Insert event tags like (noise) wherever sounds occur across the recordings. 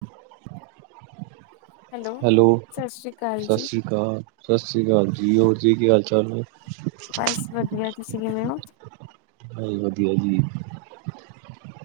(unintelligible) Hello ਸਤਿ ਸ੍ਰੀ ਅਕਾਲ ਸਤਿ ਜੀ ਸ੍ਰੀ ਅਕਾਲ, ਸਤਿ ਸ਼੍ਰੀ ਅਕਾਲ ਜੀ, ਹੋਰ ਜੀ ਕੀ ਹਾਲ ਚਾਲ ਨੇ? ਬਸ ਵਧੀਆ, ਤੁਸੀਂ ਕਿਵੇਂ ਔ? ਹਾਂ ਵਧੀਆ ਜੀ,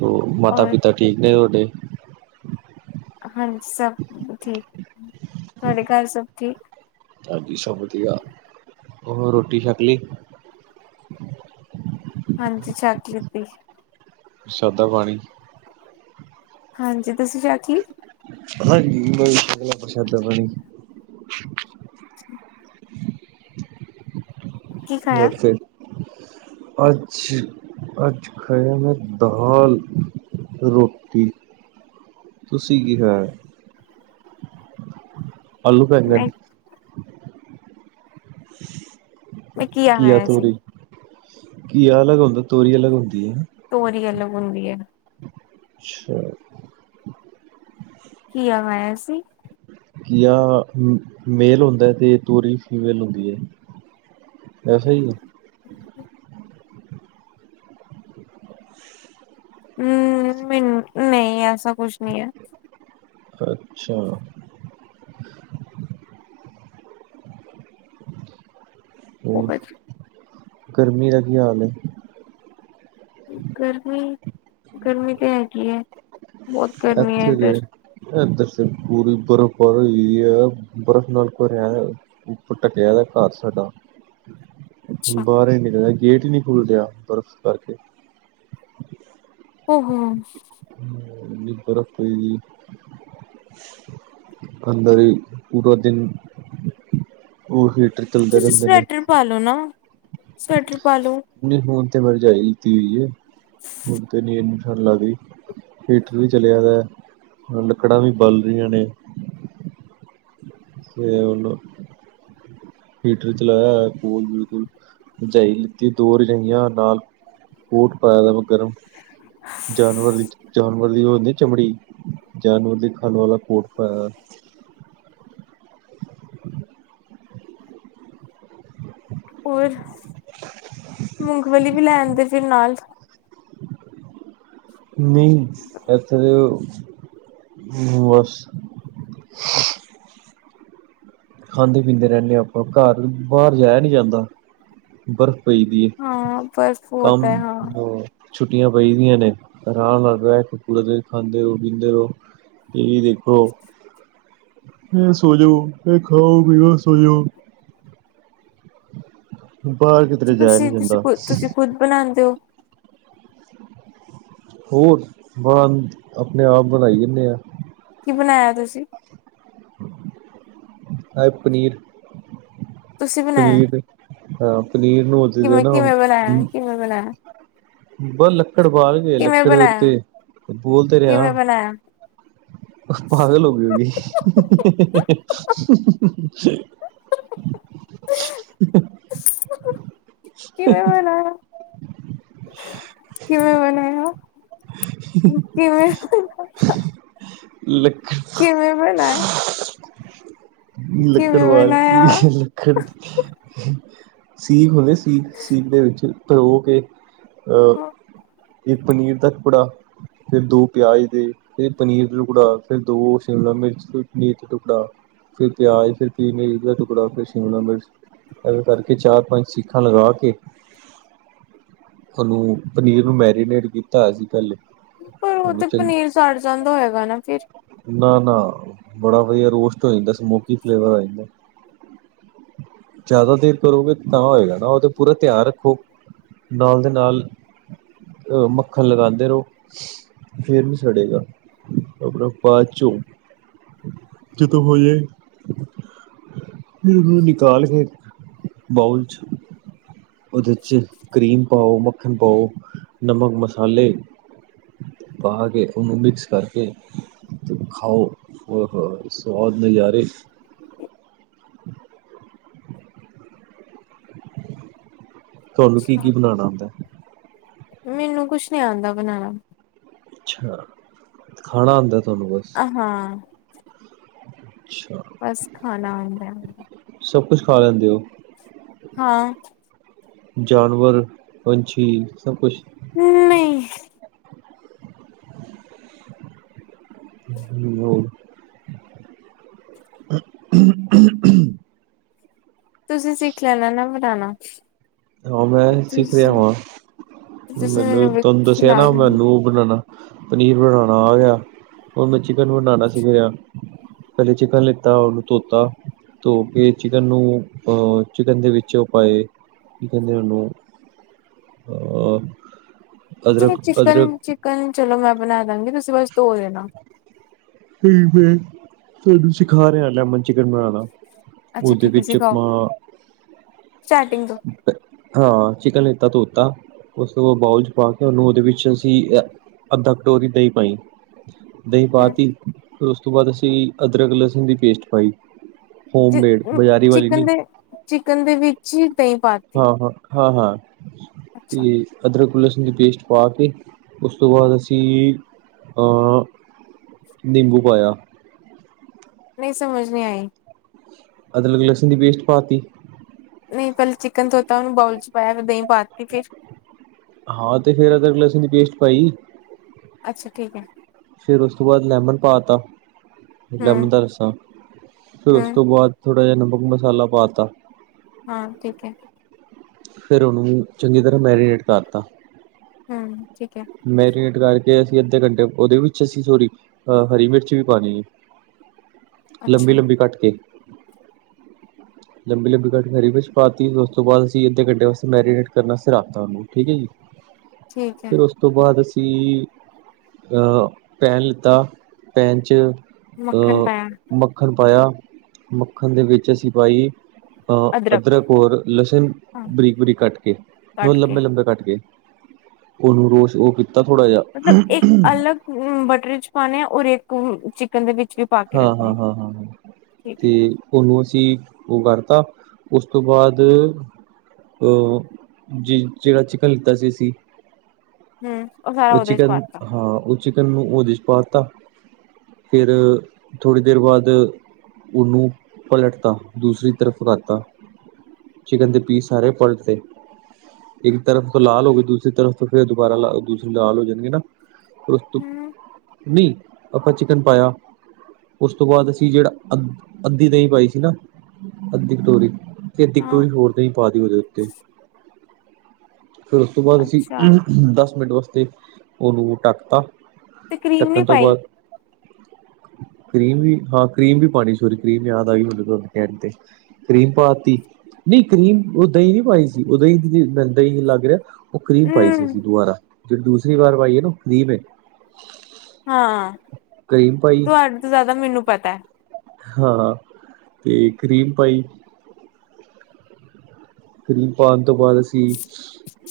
ਉਹ ਮਾਤਾ ਔਰ ਪਿਤਾ ਠੀਕ ਨੇ ਤੁਹਾਡੇ ਹਾਂਜੀ ਸਭ ਠੀਕ ਤੁਹਾਡੇ ਘਰ ਸਭ ਠੀਕ, ਹਾਂਜੀ ਸਭ ਵਧੀਆ ਹੋਰ ਰੋਟੀ ਛਕਲੀ ਹਾਂਜੀ ਛਕ ਲਿਤੀ ਪ੍ਰਸ਼ਾਦਾ ਪਾਣੀ, ਹਾਂਜੀ ਤੁਸੀਂ ਕਿਹਾ ਕੀ, ਹਾਂਜੀ ਬ ਪ੍ਰਸ਼ਾਦਾ ਪਾਣੀ, (unintelligible) ਕੀ ਖਾਇਆ ਹੋਰ ਫੇਰ ਅੱਜ ਅੱਜ ਖਾਇਆ ਮੈਂ ਦਾਲ ਰੋਟੀ, ਤੁਸੀਂ ਕੀ ਖਾਇਆ? ਆਲੂ ਮੈਂ ਬੈਂਗਨ, ਮੈਂ ਘੀਆ ਖਾਇਆ ਸੀ। ਘੀਆ ਅਲੱਗ ਹੁੰਦਾ ਤੋਰੀ ਅਲੱਗ ਹੁੰਦੀ। ਹੈ ਤੋਰੀ ਯੇਲੋ, ਹੁੰਦੀ ਹੈ। ਅੱਛਾ, ਘੀਆ ਖਾਇਆ ਸੀ। ਘੀਆ ਮੇਲ ਹੁੰਦਾ ਤੇ ਤੋਰੀ ਫੀਮੇਲ ਹੁੰਦੀ ਹੈ, ਐਸਾ ਹੀ ਐ। ਹੂੰ, ਮ ਨੀ ਐਸਾ ਕੁਛ ਨੀ ਐ। ਅੱਛਾ, ਉਹ ਹੋਰ, ਬਸ ਗਰਮੀ ਦਾ ਕੀ ਹਾਲ ਐ? ਗਰਮੀ-ਗਰਮੀ ਤਾਂ ਹੈਗੀ ਹੈ? ਬਹੁਤ ਗਰਮੀ ਹੈ ਇੱਥੇ ਦੇ ਇੱਧਰ ਇਧਰ ਤੇ ਪੂਰੀ ਬਰਫ਼ ਉਪਰ ਹੋਈ ਔਈ ਐ ਬਰਫ਼ ਨਾਲ ਭਰਿਆ ਏ ਉੱਪਰ ਢੱਕਿਆ ਹੋਇਐ ਘਰ ਸਾਡਾ ਅੱਛਾ ਬਾਹਰ ਹੀ (unintelligible) ਗੇਟ ਈ ਨਹੀਂ ਖੁੱਲ੍ਹ ਰਿਹਾ ਬਰਫ਼ ਕਰਕੇ, ਔਹੋ, (unintelligible) ਬਰਫ਼ ਪਈ ਗਈ ਅੰਦਰ ਈ ਪੂਰਾ ਦਿਨ ਉਹਹੀ ਤੁਸੀਂ ਸਵੈਟਰ ਪਾਲੋ ਨਾ। ਸਵੈਟਰ ਪਾ ਲੋ ਨਹੀਂ ਹੁਣ ਮੈਂ ਰਜਾਈ ਲੀਤੀ ਹੋਈ ਐ। ਹੁਣ ਤਾਂ ਨੀਂ ਏਨ ਠੰਡ ਲੱਗਦੀ ਹੀਟਰ ਵੀ ਚਲਾਿਆ ਦਾ ਐ, ਲੱਕੜਾਂ ਵੀ ਬੱਲ ਰਹੀਆਂ ਨੇ ਤੇ ਉਹਨੂੰ ਹੀਟਰ ਚਲਾਇਆ ਕੋਲ ਬਿਲਕੁਲ ਰਜਾਈ ਲਿੱਤੀ ਦੋ ਰਜਾਈਆਂ ਨਾਲ ਕੋਟ ਪਾਇਆ ਦਾ ਵ ਗਰਮ ਜਾਨਵਰ ਦੀ ਜਾਨਵਰ ਦੀ ਉਹ ਹੁੰਦੀ ਚਮੜੀ ਜਾਨਵਰ ਦੀ ਖਣ ਵਾਲਾ ਕੋਟ ਪਾਇਆ। ਹੋਰ ਮੂੰਗਫਲੀ ਵੀ ਲੈ ਆਂਦੇ ਫਿਰ ਨਾਲ। ਨਹੀਂ ਇੱਥੇ ਦੇ ਬਸ (unintelligible) ਖਾਂਦੇ, ਪੀਂਦੇ ਰਹਿੰਣੇ ਆਪਾਂ ਘਰ ਬਾਹਰ ਜਾਇਆ ਨ੍ਹੀਂ ਜਾਂਦਾ ਬਰਫ ਪਈਦੀ ਐ ਹਾਂ ਬਰਫ਼ ਹੋਤਾ ਕੰਮ ਹੈ ਹਾਂ ਛੁੱਟੀਆਂ ਪਈਦੀਆਂ ਨੇ ਆਰਾਮ ਨਾਲ ਰਹਿ ਕੇ ਕੁਲ ਖਾਂਦੇ ਰਹੋ ਪੀਂਦੇ ਰਹੋ ਟੀ ਵੀ ਦੇਖੋ ਫਿਰ ਸੋਜੋ ਇਹ ਖਾਓ ਪੀਓ ਸੋਜੋ। ਬਾਹਰ ਕਿਧਰੇ ਕਿ ਜਾਆ ਨੀਂ ਤੁਸੀਂ ਤੁਸੀਂ ਜਾਂਦਾ। ਖੁਦ ਤੁਸੀਂ ਖੁਦ ਬਣਾਉਂਦੇ ਹੋ ਹੋਰ ਬਣ ਆਪਣੇ ਆਪ ਬਣਾਈ ਜਾਂਣੇ ਆਂ। ਕੀ ਬਣਾਇਆ ਤੁਸੀਂ? ਏ ਪ ਪਨੀਰ। ਤੁਸੀਂ ਬਣਾਇਆ ਪਨੀਰ ਹਾਂ ਪਨੀਰ ਨੂੰ ਜਿਵੇਂ ਕਿਵੇਂ ਨਾਂ ਕਿਵੇਂ ਬਣਾਇਆ ਮ ਕਿਵੇਂ ਬਣਾਇਆ ਬਸ ਲੱਕੜ ਬਾਲ ਕੇ ਲੱਕੜ ਦੇ ਉੱਤੇ ਬੋਲ ਤਰਿਆ ਕਿਵੇਂ ਬਣਾਇਆ ਪਾਗਲ ਹੋ ਗੀ ਹੋ ਗੀ। (unintelligible) (unintelligible) (unintelligible) ਕਿਵੇਂ ਹੋਣਾ। ਕਿਵੇਂ ਬਣਾਇਆ? ਕਿਵੇਂ? ਲਕ ਕਿਵੇਂ ਬਣਾਇਆ? ਲੱਕੜ ਕਿਵੇਂ ਵਾਲ ਬਣਾਇਆ ਕੇ ਲੱਕੜ। ਸੀ (unintelligible) ਸੀ ਸੀਟ ਦੇ ਵਿੱਚ ਧੋ ਕੇ ਅਹ ਇਹ ਪਨੀਰ ਦਾ ਟੁਕੜਾ ਫਿਰ ਦੋ ਪਿਆਜ਼ ਦੇ, ਫਿਰ ਪਨੀਰ ਦਾ ਟੁਕੜਾ, ਫਿਰ ਦੋ ਸ਼ਿਮਲਾ ਮਿਰਚ ਪਨੀਰ ਦਾ ਟੁਕੜਾ, ਫਿਰ ਪਿਆਜ਼ ਫਿਰ ਪੀ ਮ ਦਾ ਟੁ ਕੜਾ ਫਿਰ ਸ਼ਿਮਲਾ ਮਿਰਚ। ਕਰਕੇ ਚਾਰ, ਪੰਜ ਸਿੱਖਾਂ ਲਗਾ ਕੇ, ਉਹਨੂੰ ਪਨੀਰ ਨੂੰ ਮੈਰੀਨੇਟ ਕੀਤਾ ਸੀ। (unintelligible) ਪਰ ਉਹ ਤੇ ਪਹਿਲੇ ਪਨੀਰ ਸਾੜ ਜਾਂਦਾ, ਹੈਗਾ ਨਾ ਫਿਰ ਨਾ, ਨਾ ਬੜਾ ਵਧੀਆ ਰੋਸਟ ਹੋ ਜਾਂਦਾ ਸਮੋਕੀ ਫਲੇਵਰ ਆ ਜਾਂਦਾ, ਜ਼ਿਆਦਾ ਦੇਰ ਕਰੋਗੇ ਤਾਂ ਹੋਏਗਾ ਨਾ ਉਹ ਤੇ ਪੂਰਾ ਧਿਆਨ ਰੱਖੋ ਨਾਲ ਦੇ ਨਾਲ ਮੱਖਣ ਲਗਾਉਂਦੇ ਰਹੋ ਫੇਰ ਨੀ ਸੜੇਗਾ। ਬਾਅਦ ਚੋਂ ਜਦੋਂ ਹੋ ਜਾਏ, ਉਹਨੂੰ ਨਿਕਾਲ ਕੇ ਬਾਊਲ ਚ ਉਹਦੇ ਕਰੀਮ ਪਾਓ, ਮੱਖਣ ਪਾਓ, ਨਮਕ ਮਸਾਲੇ ਪਾ ਕੇ ਉਹਨੂੰ ਮਿਕਸ ਕਰਕੇ ਖਾਓ ਓਹੋ ਸਵਾਦ ਨਜਾਰੇ ਤੁਹਾਨੂੰ ਕੀ- ਕੀ ਬਣਾਉਣਾ ਆਉਂਦਾ ਮੈਨੂੰ ਕੁੱਛ ਨੀ ਆਉਂਦਾ ਬਣਾਉਣਾ। ਅੱਛਾ, ਖਾਣਾ ਆਉਦਾ। ਆਹ, ਹਾਂ। ਅੱਛਾ ਬਸ ਖਾਣਾ ਆਉਂਦਾ। ਕੁੱਛ ਖਾ ਲੈਂਦੇ ਓ ਹਾਂ। ਜਾਨਵਰ- ਪੰਛੀ ਸਭ ਕੁੱਛ ਨਈ ਹੋਰ ਤੁਸੀਂ ਸਿੱਖ ਲੈਣਾ ਨਾ ਬ ਨਾਨਾ ਹਾਂ ਮੈਂ ਸਿੱਖ ਰਿਹਾ ਵਾਂ ਤੁਸੀਂ ਮੈਨੂੰ ਤੁਹਾਨੂੰ ਦੱਸਿਆ ਖਿਲਾ ਨਾ ਦੇਣਾ ਮੈਨੂੰ ਬਣਾਉਣਾ ਪਨੀਰ ਬਣਾਉਣਾ ਆ ਗਿਆ ਉਹ ਮੈਂ ਚਿਕਨ ਬਣਾਉਣਾ ਸਿਖ ਗਿਆ ਪਹਿਲੇ ਚਿਕਨ ਲਿੱਤਾ ਓਹਨੂੰ ਧੋਤਾ ਧੋ ਕੇ ਚਿਕਨ ਨੂੰ ਅਹ ਚਿਕਨ ਦੇ ਵਿੱਚ ਪਾਏ ਕੀ ਕਹਿੰਦੇ ਓਹਨੂੰ ਚਿਕਨ-ਚਿਕਨ ਚਲੋ ਮੈਂ ਬਣਾ ਦਵਾਂਗੇ, ਤੁਸੀਂ ਬਸ ਧੋ ਦੇਣਾ ਹੂੰ-ਹੂੰ ਥੋਨੂੰ ਸਿਖਾ ਰਿਹਾ ਲੈਮਨ ਚਿਕਨ ਬਣਾਣਾ। ਅੱਛਾ ਉਹਦੇ ਠੀਕ ਹੈ ਵਿੱਚ ਸਿਖਾਓ ਆਪਾਂ ਸਟਾਰਟਿੰਗ ਤੋਂ ਹਾਂ ਚਿਕਨ ਅੱਧਾ ਧੋਤਾ ਉਸ ਤੋਂ ਬਾਉਲ 'ਚ ਪਾ ਕੇ ਉਹਨੂੰ ਉਹਦੇ ਵਿੱਚ ਅਸੀਂ ਅੱਧਾ ਕਟੋਰੀ ਦਹੀਂ ਪਾਈ ਦਹੀਂ ਪਾਤੀ ਫੇਰ ਉਸ ਉਸ ਤੋਂ ਬਾਅਦ ਅਸੀਂ ਅਦਰਕ ਲਸਣ ਦੀ ਪੇਸਟ ਪਾਈ ਚੀ ਹੋਮਮੇਡ ਬਜ਼ਾਰੀ ਚਿਕਨ ਦੇ ਚਿਕਨ ਦੇ ਵਿੱਚ ਈ ਹਾਂ-ਹਾਂ-ਹਾਂ-ਹਾਂ। ਅੱਛਾ ਤੇ ਅਦਰਕ ਲਸਣ ਦੀ ਪੇਸਟ ਪਾ ਕੇ ਉਸ ਤੋਂ ਬਾਅਦ ਅਸੀਂ ਨਿੰਬੂ ਅ ਪਾਇਆ ਨਹੀਂ ਸਮਝ ਨਹੀਂ ਆਈ। ਅਦਰਲ ਲਸਣ ਦੀ ਪੇਸਟ ਪਾ ਤੀ। ਨਹੀਂ ਪਹਿਲਾਂ ਚਿਕਨ ਧੋਤਾ ਉਹਨੂੰ ਬਾਊਲ ਚ ਪਾਇਆ ਫਿਰ ਦਹੀਂ ਪਾ ਤੀ ਫੇਰ। ਹਾਂ, ਤੇ ਫੇਰ ਅਦਰਕ ਲਸਣ ਦੀ ਪੇਸਟ ਪਾਈ। ਅੱਛਾ ਠੀਕ ਹੈ। ਫੇਰ ਉਸ ਤੋਂ ਬਾਅਦ ਲੈਮਨ ਪਾ ਤਾ। ਹੂੰ ਲੈਮਨ ਦਾ ਰੱਸਾਂ, ਫਿਰ ਉਸ ਹੂੰ ਤੋਂ ਬਾਅਦ। ਥੋੜਾ ਜਿਹਾ ਨਮਕ ਮਸਾਲਾ ਪਾ ਤਾ। ਹਾਂ ਠੀਕ ਹੈ। ਫਿਰ ਉਹਨੂੰ ਚੰਗੀ ਤਰ੍ਹਾਂ ਮੈਰੀਨੇਟ ਕਰਤਾ। ਹੂੰ। ਠੀਕ ਹੈ ਮੈਰੀਨੇਟ ਕਰ ਤੇ ਅਸੀਂ ਅੱਧੇ ਘੰਟੇ ਉਹਦੇ ਵਿੱਚ ਅਸੀਂ ਥੋੜੀ ਅਹ ਹਰੀ ਮਿਰਚ ਵੀ ਪਾਣੀ ਹੈ। ਲੰਬੀ ਅੱਛਾ ਲੰਬੀ ਕੱਟ ਕੇ। ਲੰਬੀ ਲੰਬੀ ਕੱਟ ਹਰੀ ਵਿੱਚ ਪਾਤੀ ਉਸ ਤੋਂ ਬਾਅਦ ਅਸੀਂ ਅੱਧੇ ਘੰਟੇ ਵਾਸਤੇ ਮੈਰੀਨੇਟ ਕਰਨ ਵਾਸਤੇ ਰੱਖਤਾ ਉਹਨੂੰ ਠੀਕ ਹੈ ਜੀ। ਠੀਕ ਹੈ। ਫਿਰ ਉਸ ਤੋਂ ਬਾਅਦ ਅਸੀਂ ਅ ਪੈਨ ਲਿੱਤਾ ਪੈਨ ਚ ਮੱਖਣ ਅ ਪਾਇਆ ਮੱਖਣ ਪਾਇਆ। ਮੱਖਣ ਦੇ ਵਿੱਚ ਅਸੀ ਪਾਈ ਅਹ ਅਦਰਕ ਔਰ ਲਸਣ ਹਾਂ ਬਰੀਕ ਬਰੀਕ ਕੱਟ ਕੇ ਨ ਕੱਟ ਕੇ ਲੰਬੇ ਲੰਬੇ ਕੱਟ ਕੇ। ਉਹਨੂੰ ਰੋਸ ਉਹ ਮਤਲਬ ਇੱਕ ਅਲੱਗ ਬਟਰ ਚ ਪਾਣੇ ਔਰ ਇੱਕ ਚਿਕਨ ਦੇ ਵਿੱਚ। ਵੀ ਪਾ ਕੇ ਹਾਂ ਹਾਂ ਰੱਖਣੇ ਹਾਂ ਹਾਂ ਹਾਂ ਠੀਕ ਹੈ ਤੇ ਉਹਨੂੰ ਅਸੀ ਉਹ ਕਰਤਾ ਉਸ ਤੋਂ ਬਾਅਦ ਅਹ ਜ ਜਿਹੜਾ ਚਿਕਨ ਲਿੱਤਾ ਸੀ ਅਸੀ ਹੂੰ, ਸਾਰਾ ਉਹ ਉਹਦੇ ਚ ਚਿਕਨ ਪਾਤਾ ਹਾਂ। ਚਿਕਨ ਨੂੰ ਉਹਦੇ ਚ ਪਾ ਤਾ, ਫੇਰ ਥੋੜ੍ਹੀ ਦੇਰ ਬਾਅਦ ਉਹਨੂੰ ਪਲਟ ਤਾ ਦੂਸਰੀ ਤਰਫ ਕਰਤਾ ਚਿਕਨ ਦੇ ਪੀਸ ਸਾਰੇ ਪਲਟਤੇ ਇੱਕ ਤਰਫ ਤੋਂ ਲਾਲ ਹੋਗੇ ਦੂਸਰੀ ਤਰਫ਼ ਤੋਂ ਫਿਰ ਦੁਬਾਰਾ ਲਾਲ ਦੂਸ ਲਾਲ ਹੋ ਜਣਗੇ ਨਾ। ਪ੍ਰਸਤੁਤ ਹੂੰ ਨਹੀਂ ਆਪਾਂ ਚਿਕਨ ਪਾਇਆ ਉਸ ਤੋਂ ਬਾਅਦ ਅਸੀਁ ਜਿਹੜਾ ਅੱ ਅੱਧੀ ਦਹੀਂ ਪਾਈ ਸੀ ਨਾ ਅੱਧੀ ਕਟੋਰੀ। ਤੇ ਅਦੀ ਹਾਂ ਕਟੋਰੀ ਹੋਰ ਦਹੀ ਪਾ ਦਿਓ ਓਦੇ ਉੱਤੇ। ਫੇਰ ਉਸ ਤੋਂ ਬਾਅਦ ਅਸੀਂ ਅੱਛਾ ਦਸ ਮਿੰਟ ਵਾਸ ਤੇ ਉਹਨੂੰ ਢੱਕ ਤਾ। ਤੇ ਕਰੀਮ ਨੀ ਪਾਈ, ਕਰੀਮ ਵੀ ਹਾਂ ਕਰੀਮ ਵੀ ਪਾਣੀ ਸੋਰੀ ਕਰੀਮ ਯਾਦ ਆ ਗਈ, ਮੈਨੂੰ ਤੁਹਾਨੂੰ ਕਹਿਣ ਤੇ ਕਰੀਮ ਪਾ ਤੀ ਨਹੀਂ ਕਰੀਮ ਉਹ ਦਹੀਂ ਨੀ ਪਾਈ ਸੀ, ਉਹ ਦਹੀਂ ਦਹੀਂ ਲੱਗ ਰਿਹਾ। ਉਹ ਕਰੀਬ ਪਾਈ ਸੀ ਹੂੰ ਅਸੀਂ ਦੁਬਾਰਾ ਦੂਸਰੀ ਵਾਰ ਆਈਏ ਨਾ ਫਰੀ ਮੇ ਹਾਂ, ਪਾਈ ਤੁਹਾਡੇ ਤੋਂ ਜ਼ਿਆਦਾ ਮੈਨੂੰ ਪਤਾ ਹੈ। ਹਾਂ, ਤੇ ਕਰੀਮ ਪਾਈ ਕਰਿਮ ਪਾਉਣ ਤੋਂ ਬਾਅਦ ਅਸੀਂ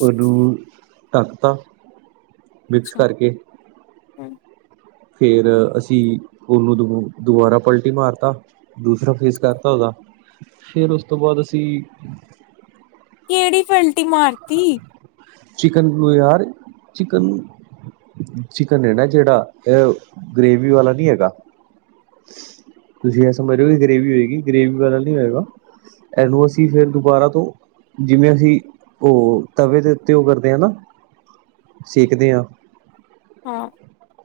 ਉਹਨੂੰ ਢੱਕਤਾ। ਅੱਛਾ ਫੇਰ ਅਸੀਂ ਉਹਨੂੰ ਦ ਦੁਬਾਰਾ ਪਲਟੀ ਮਾਰਤਾ, ਦੂਸਰਾ ਫੇਸ ਕਰਤਾ ਉਹਦਾ ਫੇਰ ਉਸ ਤੋਂ ਬਾਅਦ ਅਸੀਂ ਕਿਹੜੀ ਫਲਟੀ ਮਾਰਤੀ?? ਚਿਕਨ ਯਾਰ ਚਿਕਨ, ਚਿਕਨ ਹੈ ਨਾ ਜਿਹੜਾ ਇਹ ਗਰੇਵੀ ਵਾਲਾ ਨੀ ਹੈਗਾ। ਤੁਸੀਂ ਇਹ ਸਮਝਓ ਕਿ ਗਰੇਵੀ ਹੋਏਗੀ ਗਰੇਵੀ ਵਾਲਾ ਨ ਹੈਗਾ। ਇਹਨੂੰ ਅਸੀਂ ਫਿਰ ਦੁਬਾਰਾ ਤੋਂ ਜਿਵੇਂ ਅਸੀਂ ਉਹ ਤਵੇ ਦੇ ਉੱਤੇ ਉਹ ਕਰਦੇ ਆ ਨਾ, ਸੇਖਦੇ ਹਾਂ ਹਾਂ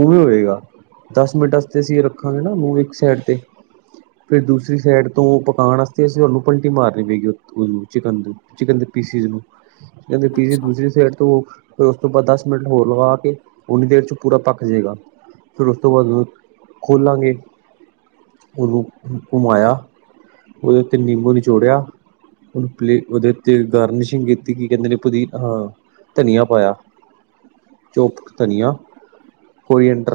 ਉ ਵੀ ਹੋਵੇਗਾ। ਦਸ ਮਿੰਟ ਵਾਸਤੇ ਅਸੀਂ ਰੱਖਾਂਗੇ ਨਾ ਉਹਨੂੰ ਇੱਕ ਸਾਈਡ ਤੇ ਫਿਰ ਦੂਸਰੀ ਸਾਈਡ ਤੋਂ ਪਕਾਉਣ ਵਾਸਤੇ ਅਸੀਂ ਉਹਨੂੰ ਪਲਟੀ ਮਾਰਨੀ ਪਏਗੀ ਚਿਕਨ, ਚਿਕਨ ਦੇ ਪੀਸਿਸ ਨੂੰ ਪੀੇ ਅੱਛਾ ਦੂਸਰੀ ਸਾਈਡ ਤੋਂ ਫਿਰ ਉਸ ਤੋਂ ਬਾਅਦ ਦਸ ਮਿੰਟ ਹੋਰ ਲਗਾ ਕੇ ਓਨੀ ਦੇਰ ਚ ਪੂਰਾ ਪੱਕ ਜਾਏਗਾ ਫਿਰ ਉਸ ਤੋਂ ਬਾਅਦ ਉਹਨੂੰ ਖੋਲਾਂਗੇ, ਉਹਨੂੰ ਘੁਮਾਇਆ, ਉਹਦੇ ਉੱਤੇ ਨਿੰਬੂ ਨਿਚੋੜਿਆ, ਉਹਨੂੰ ਪਲੇ ਉਹਦੇ ਉੱਤੇ ਗਾਰਨਿਸ਼ਿੰਗ ਕੀਤੀ ਕਿ ਕਹਿੰਦੇ ਨੇ ਪੂਦੀ ਅਹ ਧਨੀਆ ਪਾਇਆ ਚੋਪ ਧਨੀਆ ਕੋਈ ਐੰਟਰ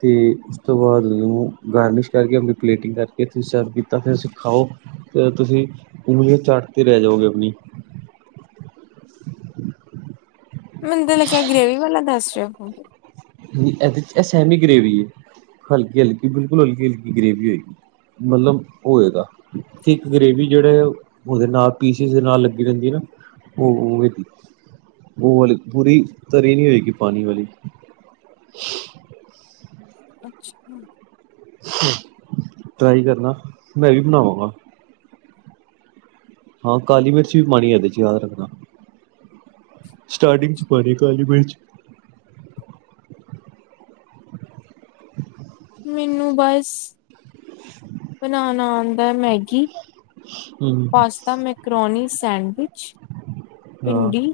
ਤੇ ਉਸ ਤੋਂ ਬਾਅਦ ਉਹਨੂੰ ਗਾਰਨਿਸ਼ ਕਰਕੇ ਆਪਣੀ ਪਲੇਟਿੰਗ ਕਰਕੇ ਤੁਸੀਂ ਸਰਵ ਕੀਤਾ ਫਿਰਸੀਂ ਖਾਓ ਅਤੇ ਤੁਸੀਂ ਉਗਲੀ ਚੱਟ ਤੇ ਰਹਿ ਜਾਓਗੇ ਆਪਣੀ ਮੈਨੂੰ ਤੇ ਲੱਗੀਆਂ ਗ੍ਰੇਵੀ ਵਾਲਾ ਦੱਸ ਰਹੇ ਹੋ (inaudible) ਇਹਦੇ ' ਇਹ ਸੈਮੀ ਗਰੇੇਵੀ ਹੈ। ਹਲਕੀ -ਹਲਕੀ ਬਿਲਕੁਲ ਹਲਕੀ- ਹਲਕੀ ਗਰੇੇਵੀ ਹੋਗੀ ਮਤਲਬ ਹੋਵੇਗਾ ਤੇ ਇੱਕ ਗਰੇਵੀ ਜਿਹੜਾ ਉਹਦੇ ਨਾਲ ਪੀਸਿਸ ਦੇ ਨਾਲ ਲੱਗੀ ਜਾਂਦੀ ਹੈ ਨਾ ਉਹਗੀ ਉਹ ਵਾਲ ਪੂਰੀ ਤਰੀ ਨਹੀਂ ਹੋਏਗੀ ਪਾਣੀ ਵਾਲੀ (unintelligible) (inaudible) ਟਰਾਈ ਕਰਨਾ, ਮੈਂ ਵੀ ਬਣਾਵਾਂਗਾ। ਹਾਂ, ਕਾਲੀ ਮਿਰਚ ਵੀ ਪਾਣੀ ਹੈ ਇਹਦੇ' ਚ ਯਾਦ ਰੱਖਣਾ ਸਟਾਰਟਿੰਗ ਚ ਪਾਨੀ ਕਾਲੀ ਮਿਰਚ ਨੂੰ ਬਸ ਬਨਣਾ ਮੈਂ ਮੈਗੀ ਹੂੰ ਪਾਸਤਾ, ਮੈਕਰੋਨੀ, ਸੈਂਡਵਿਚ, ਹਾਂ ਭਿੰਡੀ,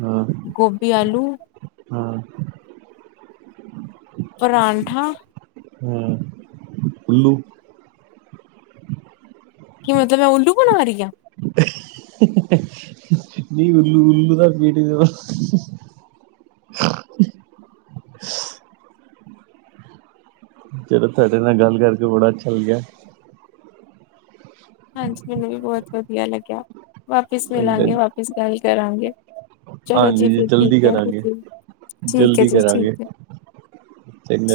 ਹਾਂ ਗੋਭੀ -ਆਲੂ ਹਾਂ ਪਰਾਂਠਾ ਹ ਅਲੂ ਕੀ ਮਤਲਬ ਮੈਂ ਉੱਲੂ ਬਣਾ ਰਹੀ ਆ! ! (unintelligible) ਚਲੋ ਤੁਹਾਡੇ ਨਾਲ ਗੱਲ ਕਰਕੇ ਬੜਾ ਅੱਛਾ ਲੱਗਿਆ। ਹਾਂਜੀ, ਮੈਨੂੰ ਵੀ ਬਹੁਤ ਵਧੀਆ ਲੱਗਿਆ। ਵਾਪਿਸ ਮਿਲਾਂਗੇ, ਵਾਪਿਸ ਗੱਲ ਕਰਾਂਗੇ ਚਲੋ ਹਾਂਜੀ ਜੀ, ਫਿਰ ਠੀਕ ਜਲਦੀ ਹੈ ਤੁ ਕਰਾਂਗੇ ਠੀਕ ਹੈ ਜਲਦੀ ਜੀ, ਠੀਕ ਕਰਾਂਗੇ ਹੈ,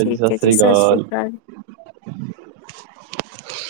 ਠੀਕ ਹੈ ਜੀ, ਸਤਿ ਸ੍ਰੀ ਅਕਾਲ